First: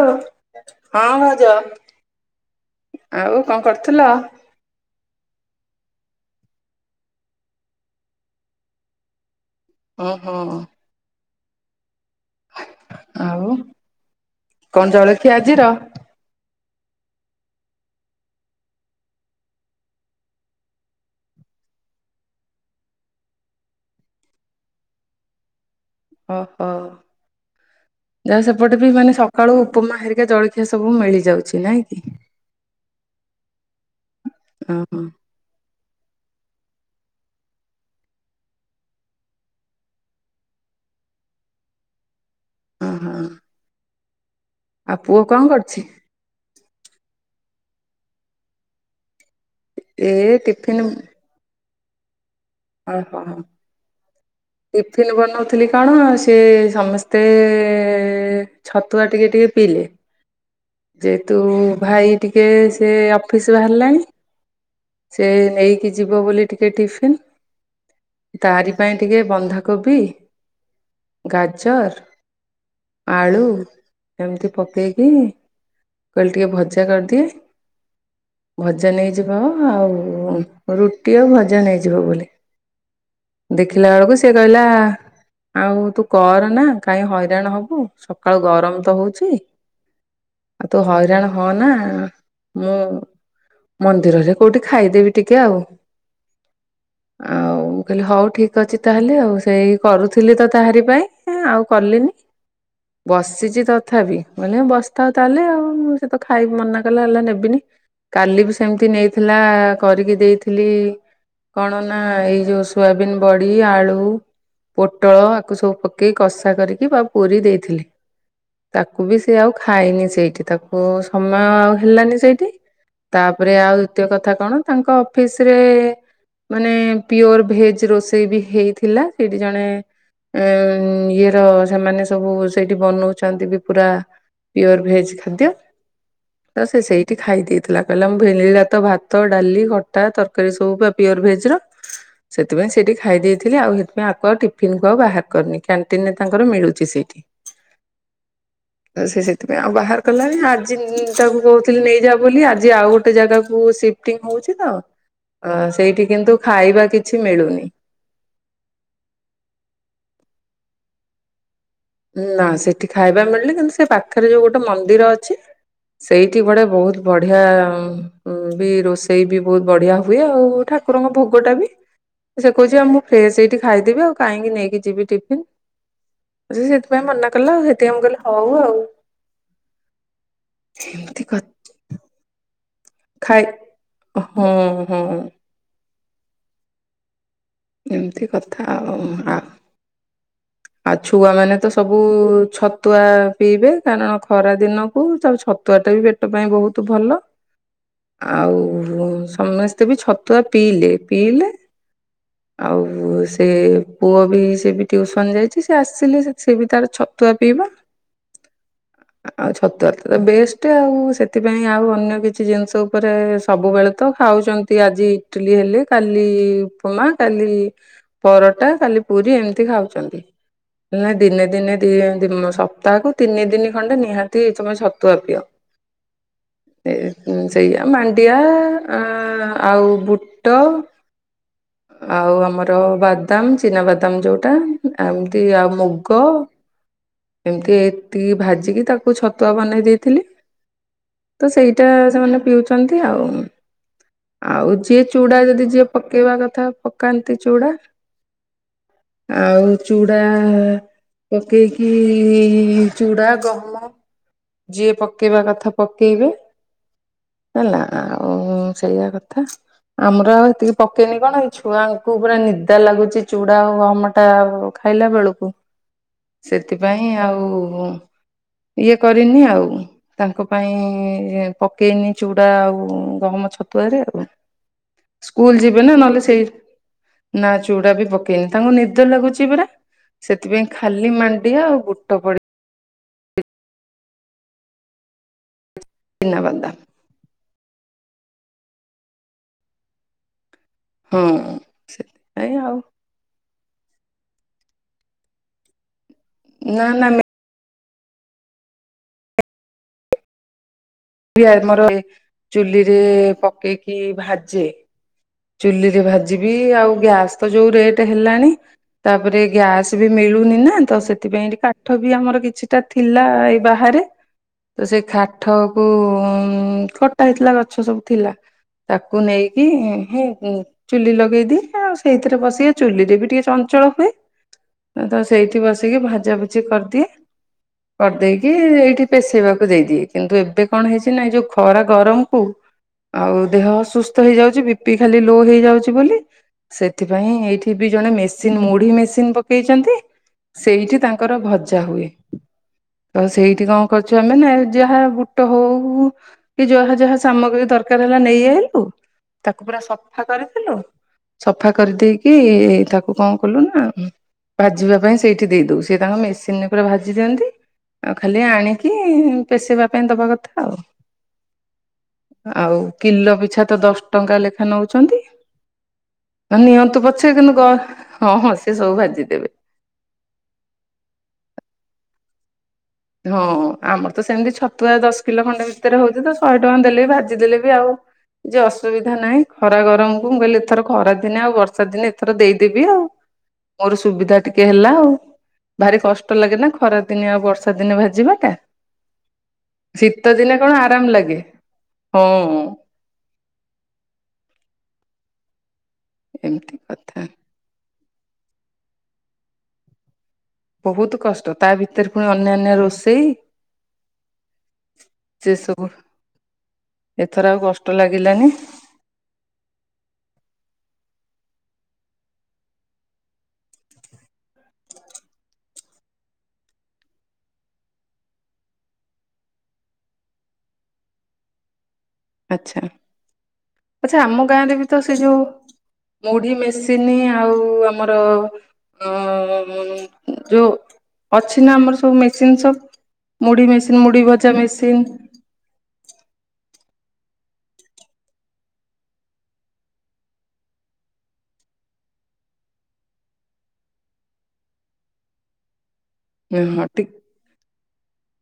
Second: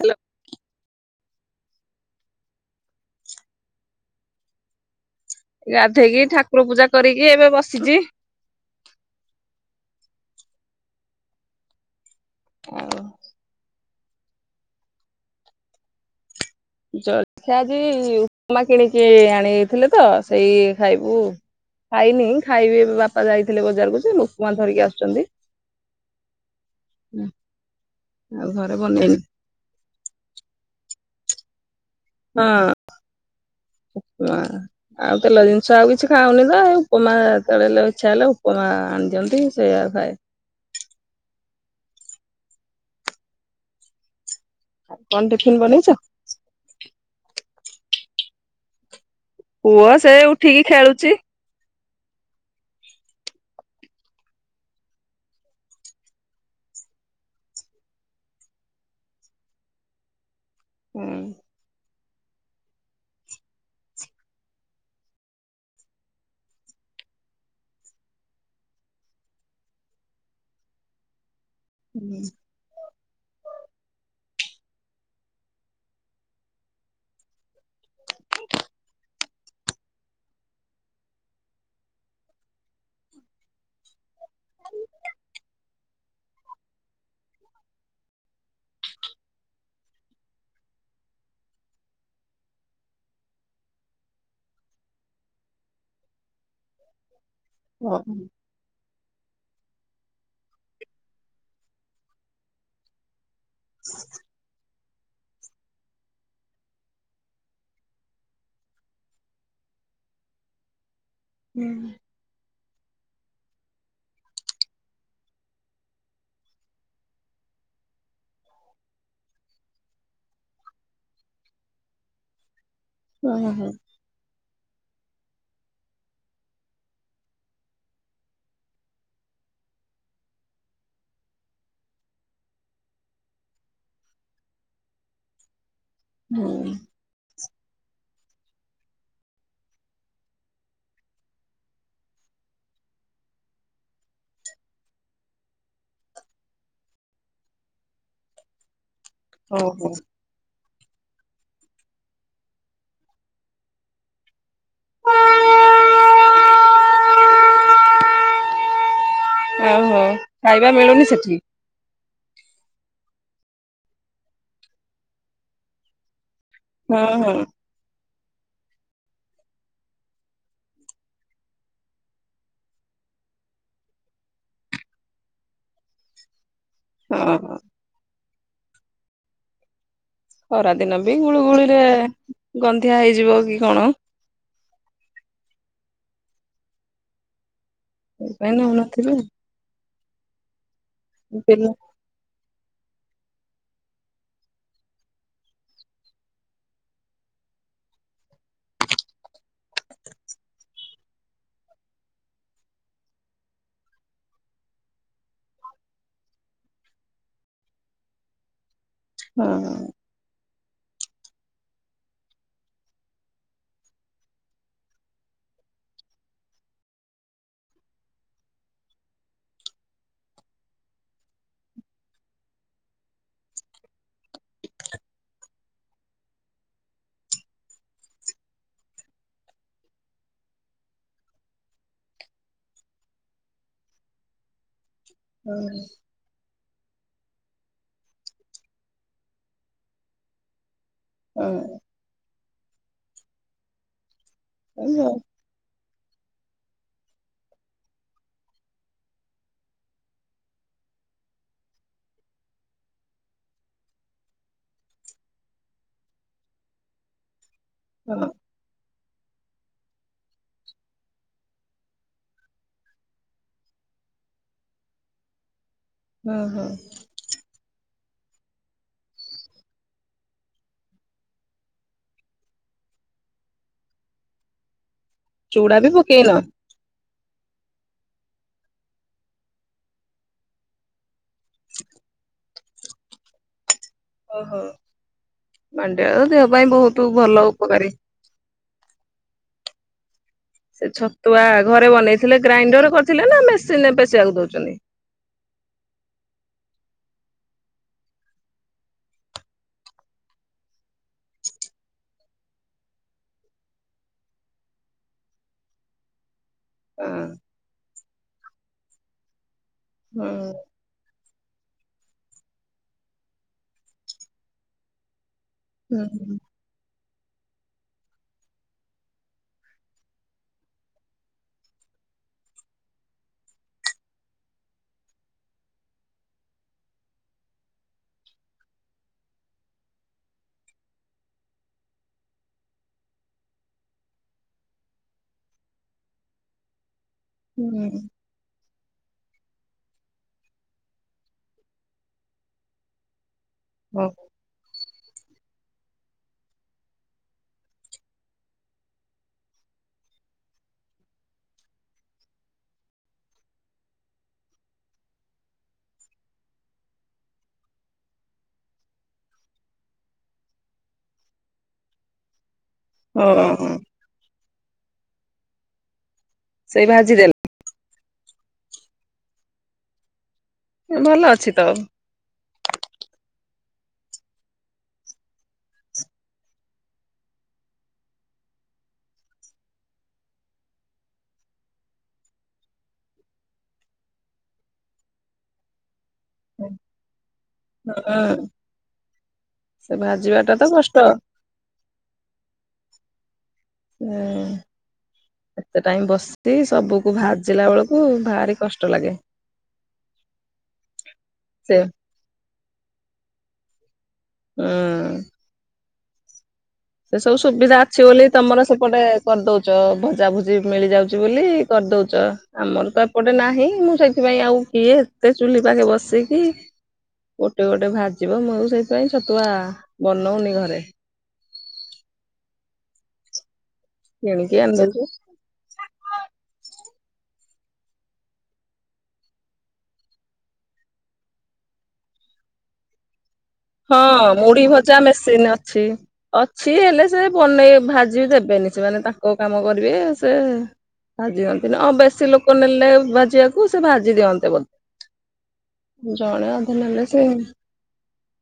Hello ହଁ ଭାଉଜ ଆଉ କଣ କରୁଥିଲ? ଗାଧେଇକି ଠାକୁର ପୂଜା କରିକି ଏବେ ବସିଚି। ଓହୋ। ଆଉ କଣ ଜଳଖିଆ ଆଜିର? ଜଳଖିଆ ଆଜି ଉପମା କିଣିକି ଆଣିଥିଲେତ ସେଇ ଖାଇବୁ। ଖାଇନି ଖାଇବି ଏବେ ବାପା ଯାଇଥିଲେ ବଜାରକୁଯେ ଉପମା ଧରିକି ଆସୁଛନ୍ତି। ଅହୋ ଯାହା ଆଉ ଘରେ ସେପଟେବି ମାନେ ବନେଇନି ସ ଖାଳୁ ଉପମା ହେରିକା ଜଳଖିଆ ସବୁ ମିଳିଯାଉଛି ନାଇଁକି। ହଁ ଉପମା ଓହୋ। ଆଉ ତେଲ ଜିନି ସିଏ ଆଉ କିଛି ଖାଉନିତ ଏ ଉପମା କେତେଳେ ଇଚ୍ଛା ହେଲେ ଉପମା ଆଣିଦଅନ୍ତି ସେଇଆ ଖାଏ। ଅହ। ଆଉ ପୁଅ କଣ ଟିଫିନ କରୁଛି? ବନେଇଛ ପୁଅ ଏ ସେ ଉଠିକି ଟିଫିନ ଖେଳୁଛି। ଆଉ କହ। ଟିଫନ୍ ବନଉଥିଲି କଣ ସି ସମସ୍ତେ ଏ ଏ ଏ ଛତୁଆ ଟିକିଏ ଟିକିଏ ପିଇଲେ। ହୁଁ ଯେହେତୁ ଭାଇ ଟିକିଏ ସେ ଅଫିସ ବାହାରିଲାଣି। ସେ ନେଇକି ଯିବ ବୋଲି ଟିକିଏ ଟିଫିିନ ତାଆରି ପାଇଁ ଟିକେ ବନ୍ଧାକୋବି ଗାଜର ଆଳୁ ଏମିତି ପକେଇକି ମୁଁ କହିଲି ଟିକିଏ ଭଜା କରିଦିଏ ଭଜା ନେଇଯିବ। ଆଉ ରୁଟି ଆଉ ଭଜା ନେଇଯିବ ବୋଲି। ଦେଖିଲା ବେଳକୁ ସିଏ କହିଲା। ଆଉ ତୁ କରନା କାହିଁ ହଇରାଣ ହବୁ ସକାଳୁ ଗରମତ ହଉଛି। ଆଉ ତୁ ହଇରାଣ ହୋନା ମୁଁ ମନ୍ଦିରରେ କୋଉଠି ଖାଇଦେବି ଟିକିଏ ଆଉ ଆଉ ମୁଁ କହିଲି ଓହୋ ହଉ ଠିକ ଅଛି ତାହେଲେ ଆଉ ସେଇ କରୁଥିଲିତ ତାହାରି ପାଇଁ ଆଉ କଲିନି ବସିଚି ତଥାପି ମାନେ ବସ ତ ତାହେଲେ ଆଉ ମୁଁ ସେତ ଖାଇକି ମନା କଲେ ହେଲା ନେବିନି କାଲିବି ସେମତି ନେଇ ଥିଲା କରିକି ଦେଇଥିଲି କଣନା ଏଇ ଯୋଉ ସୋୟାବିନ ବଡ଼ି ଆଳୁ ପୋଟଳ ଆକୁ ସବୁ ପକେଇକି କଷା କରିକି ଆଉ ପୁରୀ ଦେଇଥିଲି। ତାକୁବି ସେ ଆଉ ଖାଇନି ସେଇଠି ତାକୁ ସମୟ ଆଉ ହେଲାନି ସେଇଟି। ତାପରେ ହୁଁ ଆଉ ଦୁତୀୟ କଥା କଣ ତାଙ୍କ ଅଫିସରେ ମାନେ ପିଓର ଭେଜ ରୋଷେଇବି ହେଇଥିଲା ସେଇଠି ଜଣେ ଏଇ ଇଏର ସେମାନେ ସବୁ ସେଇଠି ବନଉଛନ୍ତିବି ପୁରା ପିଓର ଭେଜ ଖାଦ୍ୟ ତ ସେ ସେଇଠି ଖାଇ ଦେଇଥିଲା କହିଲା ମୁଁ [unintelligible] ତ ଭାତ ଡାଲି ଖଟା ତରକାରୀ ସବୁ ପୁରା ପିୟର ଭେଜର। ସେଥିପାଇଁ ସେଠି ଖାଇ ଦେଇେଇଥିଲେ ଆଉ ସେଥିପାଇଁ ଆକୁୗ ଆଉ ଟିଫିିନକୁ ବାହାର କରିନି କ୍ୟାଣ୍ଟିନରେ ତାଙ୍କର ମିଳୁଛି ସେଇଠି। [inaudible] ତ ସେ ସେଥିପାଇଁ ଆଉ ଓହୋ ବାହାର କଲାଣି ଆଜି ତାଙ୍କୁ କହୁଥିଲି ନେଇଯା ବୋଲି ଆଜି ଆଉ ଗୋଟେ ଜାଗାକୁ ଟୁ ସିଫ୍ଟିଙ୍ଗ ହଉଛିତ ଅ ସେଇଠି କିନ୍ତୁ ଖାଇବା କିଛି ମିଳୁନି। ଓ ହୋ। ଖାଇବା ମିଳୁନି ସେଠି। ନା ସେଠି ଖାଇବା ମିଳିନି କିନ୍ତୁ ସେ ପାଖରେ ଯୋଉ ଗୋଟେ ମନ୍ଦିର ଅଛି ସେଇଠି କୁଆଡେ ବହୁତ୍ ହଁ ହଁ ବଢିଆ ମୁଁ ବି ରୋଷେଇ ବି ବହୁତ୍ ବଢିଆ ହୁଏ ଆଉ ଠାକୁରଙ୍କ ଭୋଗଟା ବି। ସେ କହୁଛି ଆଉ ମୁଁ ଫ୍ରେସ୍‌ଏଇଠି ଖାଇଦେବି ଆଉ କାହିଁକି ନେଇକି ଯିବି ଟିଫନ୍। ହେଇ ହେତ୍ ପାଇଁ ମନା ହଁ କଲା ଆଉ ସେଥିପାଇଁ ମୁଁ କହିଲ ହଉ ଆଉ। ଖରାଦିନ ବି ଏମିତି କ ଗୁଳୁଗୁଳିରେ ଗନ୍ଧିଆ ହେଇଯିବ କି କଣ। ହୁଁ ହୁଁ। ଏମିତି ସେଇପାଇଁ କଥା ଆଉ ନଉନଥିବେ ଆ ଆଉ ଛୁଆ ମାନେ ପିଲା ତ ସବୁ ସବୁ ଛତୁଆ ପିଇବେ କାରଣ ଖରା ଦିନକୁ ତା ଛତୁଆଟା ବି ପେଟ ପାଇଁ ବହୁତ ଭଲ। ଆଉ ସମସ୍ତେ ବି ଛତୁଆ ପିଇଲେ ପିଇଲେ ଆଉ ସେ ପୁଅ ବି ସେ ବି ଟିଉସନ୍ ଯାଇଛି ସେ ଆସିଲେ ସେ ବି ତାର ଛତୁଆ ପିଇବ। ହଁ ଆଉ ଛତୁଆ ତ ବେଷ୍ଟ ଆଉ ସେଥିପାଇଁ ଆଉ ଅନ୍ୟ କିଛି ଜିନିଷ ଉପରେ ସବୁବେଳେ ତ ଖାଉଛନ୍ତି ଆଜି ଇଟିଲି ହେଲେ କାଲି ଉପମା କାଲି ପରଟା କାଲି ପୁରୀ ଏମିତି ଖାଉଛନ୍ତି। ନା ଦିନେ ଦିନେ ଦି ଦିନ୍ ସପ୍ତାହକୁ ତିନି ଦିନି ଖଣ୍ଡେ ନିହାତି ତମେ ଛତୁଆ ପିଅ। [unintelligible] ସେ ସେଇଆ ମାଣ୍ଡିଆ ଆ ଆଉ ବୁଟ। ଆଉ ଆମର ବାଦାମ ଚିନାବାଦାମ ଯୋଉଟା। ଏମିତି ଆଉ ହଁ ମୁଗ। ଏମିତି ଏତିକି ଭାଜିକି ତାକୁ ଛତୁଆ ବନେଇ ଦେଇଥିଲି। ତ ସେଇଟା ସେମାନେ ପିଉଛନ୍ତି ଆଉ ଆଉ ହଁ ଯିଏ ଚୁଡା ଯଦି ଯିଏ ପକେଇବା କଥା ପକାନ୍ତି ଚୁଡା। ଆଉ ଚୁଡା ପକେଇକି ଚୁଡା ଗହମ। ଯିଏ ପକେଇବା କଥା ପକେଇବେ ହେଲା। ହଁ। ହୁଁ ସେଇଆ କଥା ଆମର ଆଉ ଏତିକି ପକେଇନି କଣ କି। ଛୁଆଙ୍କୁ ପୁରା ନିଦା ଲାଗୁଛି ଚୁଡା ଆଉ ଗମଟା ଖାଇଲା ବେଳକୁ। ହଁ ସେଥିପାଇଁ ଆଉ ଇଏ କରିନି ଆଉ। ତାଙ୍କ ପାଇଁ ପକେଇନି ଚୁଡା ଆଉ ଗହମ ଛତୁଆରେ ଆଉ। [inaudible] ସ୍କୁଲ ଚୁଡା ଯିବେ ବି ନା ନହେଲେ ପକେଇନ ସେଇ ନା ଚୁଡା ବି ପକେଇନି ତାଙ୍କୁ ନିଦ ଲାଗୁଛି ପରା। ସେଥିପାଇଁ ଖାଲି ମାଣ୍ଡିଆ ଆଉ ବୁଟ ପଡିି ଓହୋ ମାଣ୍ଡିଆ ଦେହ ପାଇଁ ଚିନାବାଦାମ ବହୁତୁ ଭଲ ଉପକାରୀ। ସେ ହଁ ଛତୁଆ ଘରେ ବନେଇଥିଲେ ସେଥିପାଇଁ ଆଉ ଗ୍ରାଇଣ୍ଡର କରିଥିଲେ ନା ମେସିନିରେ ପେଶିବାକୁ ଦଉଛନ୍ତି। ନା ନା ମେ ଇଏ ଆମର ଏଇ ଚୁଲିରେ ପକେଇକି ଭାଜେ ଚୁଲିରେ ଭାଜ ଯିବି ଆଉ ହଁ ଗ୍ୟାସ୍ ତ ଯୋଉ ରେଟ ହେଲାଣି ତାପରେ ଗ୍ୟାସ୍ ବି ମିଳୁନି ନା। ତ ସେଥିପାଇଁ ଏଠି କାଠ ବି ଆମର କିଛିଟା ଥିଲା ଏଇ ବାହାରେ ତ ସେଇ କାଠ ବ ହୁଁ କଟା ହେଇଥିଲା ଗଛ ସବୁ ଥିଲା। ତାକୁ ନେଇକି ହେ ଚୁଲି ଲଗେଇଦିଏ ଆଉ ସେଇଥିରେ ବସିକି ଚୁଲିରେ ବି ଟିକେ ଚଞ୍ଚଳ ହୁଏ। ତ ସେଇଠି ବସିକି ଭାଜା ଭୁଜି କରିଦିଏ। କରିଦେଇକି ଏଇଠି ପେଷେଇବାକୁ ଦେଇଦିଏ କିନ୍ତୁ ଏବେ କଣ ହେଇଛି ନାଇଁ ଯୋଉ ଖରା ଗରମ କୁ ଆଉ ଦେହ ଅସୁସ୍ଥ ହେଇଯାଉଛି ବି ପି ଖାଲି ଲୋ ହେଇଯାଉଛି ବୋଲି ସେଥିପାଇଁ ଏଇଠି ବି ହୁଁ ଜଣେ ମି ମୁଡ଼ି ମେସିନ୍ ପକେଇଛନ୍ତି ସେଇଠି ତାଙ୍କର ଭଜା ହୁଏ। ତ ସେଇଠି କଣ କରୁଛୁ ଆମେ ନା ଯାହା ବୁଟ ହଉ କି ଯାହା ଯାହା ସାମଗ୍ରୀ ଦରକାର ହେଲା ନେଇ ଆଇଲୁ ତାକୁ ପୁରା ସଫା କରିଥିଲୁ। ସଫା କରିଦେଇକି ତାକୁ କଣ କଲୁ ନା ଭାଜିବା ପାଇଁ ସେଇଠି ଦେଇଦଉ ସେ ତାଙ୍କ ମେସିନ୍ ପୁରା ଭାଜି ଦିଅନ୍ତି। ଆଉ ଖାଲି ଆଣିକି ପେଶିବା ଦେବା କଥା ଆଉ ଆଉ କିଲୋ ପିଛା ହଁ ତ ଦଶ ଟଙ୍କା ଲେଖା ନଉଛନ୍ତି ନା ସେଇ ନିଅନ୍ତୁ ଭାଜିଦେଲେ ପଛେ କିନ୍ତୁ ହଁ ହଁ ସେ ସବୁ ଭାଜିଦେବେ। ଭଲ ଅଛି ତ। ହଁ ଆମର ତ ସେମିତି ଛତୁଆ ଦଶ କିଲୋ ଖଣ୍ଡେ ଭିତରେ ହଉଛି ତ ଶହେ ଟଙ୍କା ଦେଲେ ବି ଭାଜି ଦେଲେ ବି ଆଉ ଯୋ ଅସୁବିଧା ନାହିଁ ଖରା ଗରମକୁ ମୁଁ କହିଲି ଏଥର ଖରା ଦିନେ ଆଉ ବର୍ଷା ଦିନେ ଏଥର ଦେଇଦେବି ଆଉ। ମୋର ସୁବିଧା ଟିକେ ହେଲା ଆଉ ଭାରି କଷ୍ଟ ଲାଗେ ନା ଖରାଦିନି ଆଉ ବର୍ଷା ବର୍ଷା ଦିନ ହଁ ଭାଜିବାଟା ସେ ଶୀତ ଭାଜିବାଟା ଦିନେ ତ କଣ କଷ୍ଟ। ଆରାମ ଲାଗେ। ହଁ। ଏତେ ଟାଇମ୍ ବସିକି ଏମିତି ସବୁକୁ ବା କଥା। ଭାଜିଲା ବେଳକୁ ଭାରି କଷ୍ଟ ଲାଗେ। ବହୁତ କଷ୍ଟ ତା ସେ ଭିତରେ ପୁଣି ଅନ୍ୟାନ୍ୟ ରୋଷେଇ ହୁଁ। ସେ ସବୁ। ସେ ସବୁ ଏଥର ଆଉ ସୁବିଧା କଷ୍ଟ ଅଛି ବୋଲି ଲାଗିଲାନି ତମର ସେ ପଟେ କରିଦଉଛ ଭଜା ଭୁଜି ମିଳି ଯାଉଛି ବୋଲି କରିଦଉଛ ଆମର ତ ଏ ପଟେ ନାହିଁ ମୁଁ ସେଇଥିପାଇଁ ଆଉ କିଏ ଏତେ ଚୁଲି ପାଖେ ବସିକି ଗୋଟେ ଗୋଟେ ଭାଜିବ ମୁଁ ସେଇଥିପାଇଁ ଛତୁଆ ବନଉନି ଘରେ। ଆଚ୍ଛା, ଆଚ୍ଛା ଆମ କିଣିକି ଗାଁରେ ବି ତ ଆଣିଦଉଛୁ ସେଇ ଯୋଉ ମୁଢ଼ି ମେସିନ୍ ଆଉ ଆମର ଅଁ ଯୋଉ ଅଛି ନା ଆମର ସବୁ ମେସିନ୍ ସବୁ। ମୁଢି ମେସିନ ହଁ ମୁଢି ମୁଢ଼ି ମେସିନ ଭଜା ମେସିନ୍ ଅଛି। ଅଛି ହେଲେ ସେ ବନେଇ ଭାଜି ବି ଦେବେନି ସେମାନେ ତାଙ୍କ କାମ କରିବେ ସେ ଭାଜି ଦିଅନ୍ତି ନା ଆଉ ବେଶୀ ଲୋକ ନେଲେ ଭାଜିବାକୁ ସେ ଭାଜି ଦିଅନ୍ତେ ବୋ ଜଣେ ଅଧେ ନେଲେ ସେ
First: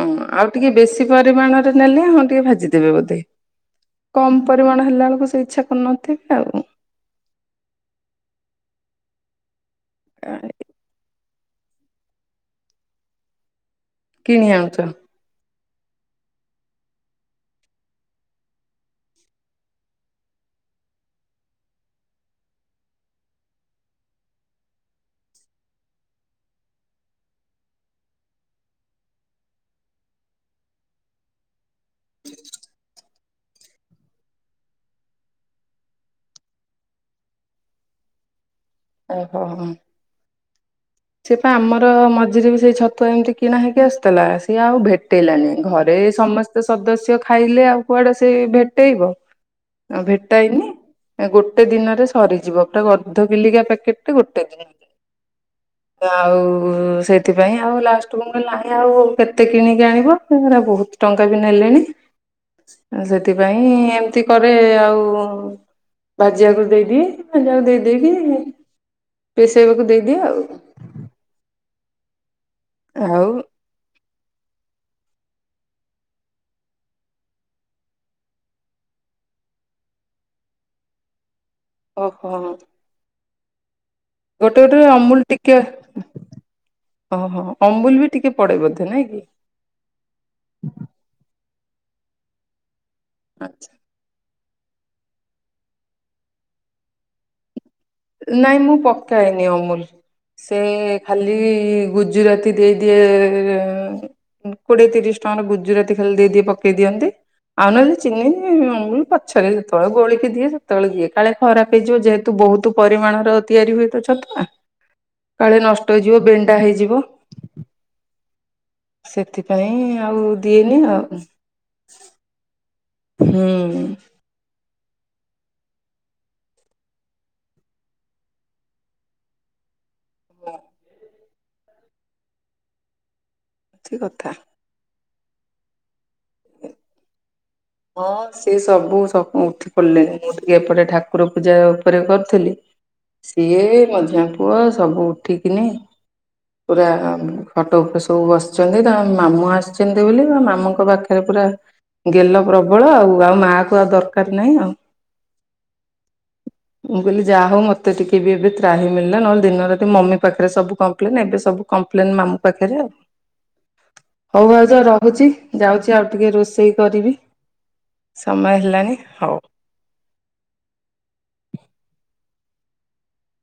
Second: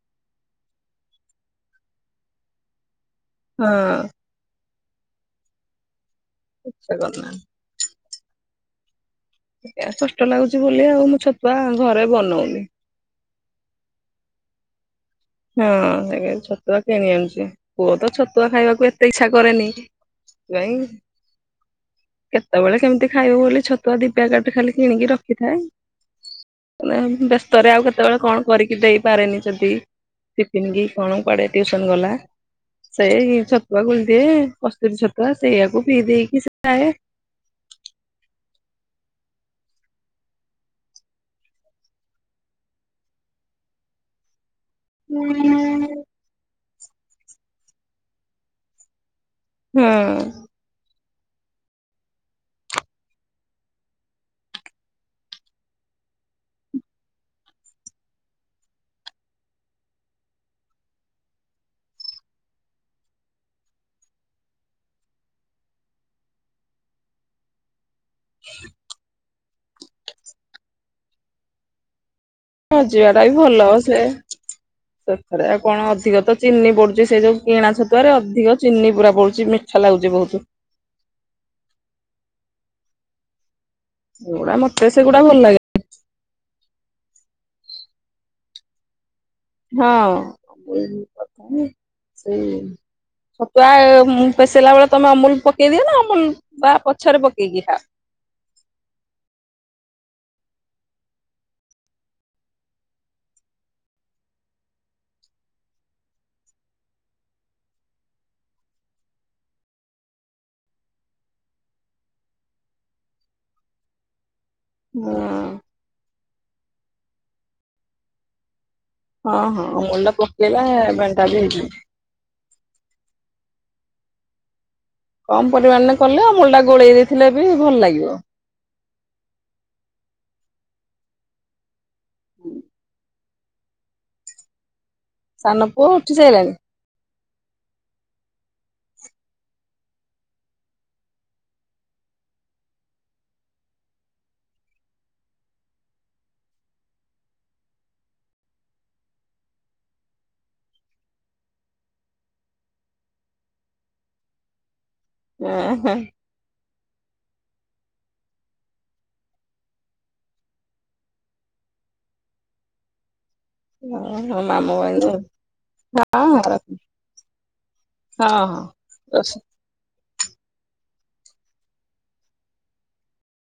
ଅଁ ଆଉ ଟିକେ ବେଶୀ ପରିମାଣରେ ନେଲେ ହଁ ଟିକେ ଭାଜିଦେବେ ବୋଧେ। ହଁ। କମ୍ ପରିମାଣ ହେଲାବେଳକୁ ସେ ଇଚ୍ଛା କରୁନଥିବେ ଆଉ। ଇଚ୍ଛା କରୁନାହାନ୍ତି। କଷ୍ଟ ଲାଗୁଛି ବୋଲି ଆଉ ମୁଁ ଛତୁଆ ଘରେ ବନଉନି। କିଣି ଆଣୁଛ? ହଁ ଛତୁଆ କିଣି ଆଣୁଛି ପୁଅ ତ ଛତୁଆ ଖାଇବାକୁ ଏତେ ଇଚ୍ଛା କରେନି। ସେଥିପାଇଁ [inaudible] କେତବେଳେ କେମିତି ଖାଇବୁ ବୋଲି ଛତୁଆ ଦି ପ୍ୟାକେଟ୍ ଖାଲି କିଣିକି ରଖିଥାଏ ମାନେ ବ୍ୟସ୍ତରେ ଆଉ କେତବେଳେ କଣ କରିକି ଦେଇପାରେନି ଯଦି ଟିଫିନ୍ କି କଣ କୁଆଡେ ଟିୟୁସନ ଗଲା ସେଇ ଛତୁଆ ଗୋଳିଦିଏ କସ୍ତୁରୀ ଛତୁଆ ସେଇଆକୁ ପିଇ ଦେଇକି ସେ ଯାଏ। ଆଉ କଁ ଅଁ ସେ ପା ଆମର ମଝିରେ ବି ସେଇ ଛତୁଆ ଏମିତି କିଣା ହେଇକି ଆସୁଥିଲା ସିଏ ଆଉ ଭେ ଟେଇଲାନି ଘରେ ସମସ୍ତେ ସଦସ୍ୟ ଖାଇଲେ ଆଉ କୁଆଡେ ସେ ଭେଟେଇବ? ହୁଁ ତ ନ ଭେଟାଇନି ଗୋଟେ ଦିନରେ ସରିଯିବ ତାକୁ ଅଧ କିଲିକିଆ ପ୍ୟା କେତେ ଗୋଟେ ଦିନ [unintelligible] ତ ଆଉ ସେଥିପାଇଁ ଆଉ ଲାଷ୍ଟ କୁ ମୁଁ କହିଲି ନାଇଁ ଆଉ କେତେ କିଣିକି ଆଣିବୁ ସେ ଗୁରା ବହୁତୁ ଟଙ୍କା ବି ନେଲେଣି [unintelligible] ସେଥିପାଇଁ ଏମିତି କରେ ଆଉ ଭାଜିଆକୁ ଦେଇଦିଏ ଭାଜିଆକୁ ଦେଇ ଦେଇକି [unintelligible] ପେସେଇବାକୁ ଦେଇଦିଏ ଆଉ। ହଁ ଯିବା ଟା ଆଉ ବି ଭଲ ସେ ତଥରେ ଆଉ କଣ ଅଧିକ ତ ଚିନି ପଡୁଚି ସେ ଯୋଉ କିଣା ଛତୁଆରେ ଅଧିକ ଚିନି ପୁରା ପଡୁଚି ମି ଛା ଲାଗୁଚି ବହୁତୁ। ଓହୋ। ସେଗୁଡା ଗୋଟେ ଗୋଟେ ମତେ ସେଗୁଡା ଅମୁଲ ଭଲ ଟିକେ ଲାଗେ ଓହୋ ଅମୁଲ ବି ଟିକେ ପଡେ ବୋଧେ ନା କି? ହଁ [inaudible] ସେଇ ଛତୁଆ ମୁଁ ପେସେଇଲା ବେଳେ ତମେ ଅମୁଲ ପକେଇ ଦିଅ ନା ଅମୁଲ ବା ପଛରେ ପକେଇକି ଖାଅ? ନାଇଁ ମୁଁ ପକାଏନି ଅମୁଲ। ସେ ଖାଲି ଗୁଜୁରାତି ଦେଇଦିଏ ଏଁ କୋଡିଏ ତିରିଶ ଟଙ୍କାର ଗୁଜୁରାତି ଖାଲି ଦେଇଦିଏ ପକେଇ ଦିଅନ୍ତି ଆଉ ନହେଲେ ଚିନି, ଅମୁଲ ପଛରେ ସେତବେଳେ ଗୋଳିକି ଦିଏ ସେତବେଳେ ଦିଏ କାଳେ ଖରାପ ହେଇଯିବ ଯେହେତୁ ବହୁତୁ ପରିମାଣର ତିଆରି ହୁଏ ତ ଛତୁଆ କାଳେ ନଷ୍ଟ ହେଇଯିବ ବେଣ୍ଡା ହେଇଯିବ ହଁ ହଁ ସେଥିପାଇଁ ମଣ୍ଡ ଆଉ ପକେଇଲା ଦିଏନି ଆଉ ବେଣ୍ଡା ବି ହେଇଯିବ। ହୁଁ। କମ ପରିମାଣରେ କଲେ ଅମୁଲୁଟା ଗୋଳେଇ ଦେଇଥିଲେ ବି ଭଲ ଲାଗିବ। ହୁଁ। କିଛି କଥା। ସାନ ପୁଅ ଉଠି ସାରିଲାଣି। ହଁ ସେ ସବୁ ସବୁ ଉଠି ପଡିଲେଣି ମୁଁ ଟିକେ ଏପଟେ ଠାକୁର ପୂଜା ଉପରେ କରୁଥିଲି ସିଏ ମଝିଆ ପୁଅ ସବୁ ଉଠିକିନି ପୁରା ଖଟ ଉପରେ ସବୁ ବସିଛନ୍ତି ତା ମାମୁଁ ଆସିଛନ୍ତି ବୋଲି ତା ମାମୁଁଙ୍କ ପାଖ ରେ ପୁରା ଗେଲ ପ୍ରବଳ ଆଉ ଆଉ ମା କୁ ଆଉ ଦରକାର ନାଇଁ ଆଉ। ଏଁ ହେ। ମୁଁ କହିଲି ଯାହା ହଉ ମତେ ଟିକେ ବି ଏବେ ତ୍ରାହି ମିଳିଲା ନହେଲେ ଦିନ ରାତି ମମି ପାଖରେ ସବୁ କମ୍ପ୍ଲେନ ଏବେ ସବୁ କମ୍ପ୍ଲେନ୍ ମାମୁଁ ପାଖରେ ଆଉ। ଓହୋ ହଉ ଭାଉଜ ମାମୁଁ ମାଇଁ ରହୁଛି ଯାଉଛି ଆଉ ତ ଟିକେ ହଁ ରୋଷେଇ ହଁ। କରିବି ହଁ ସମୟ ହଁ ହେଲାନି ରସ ହଉ।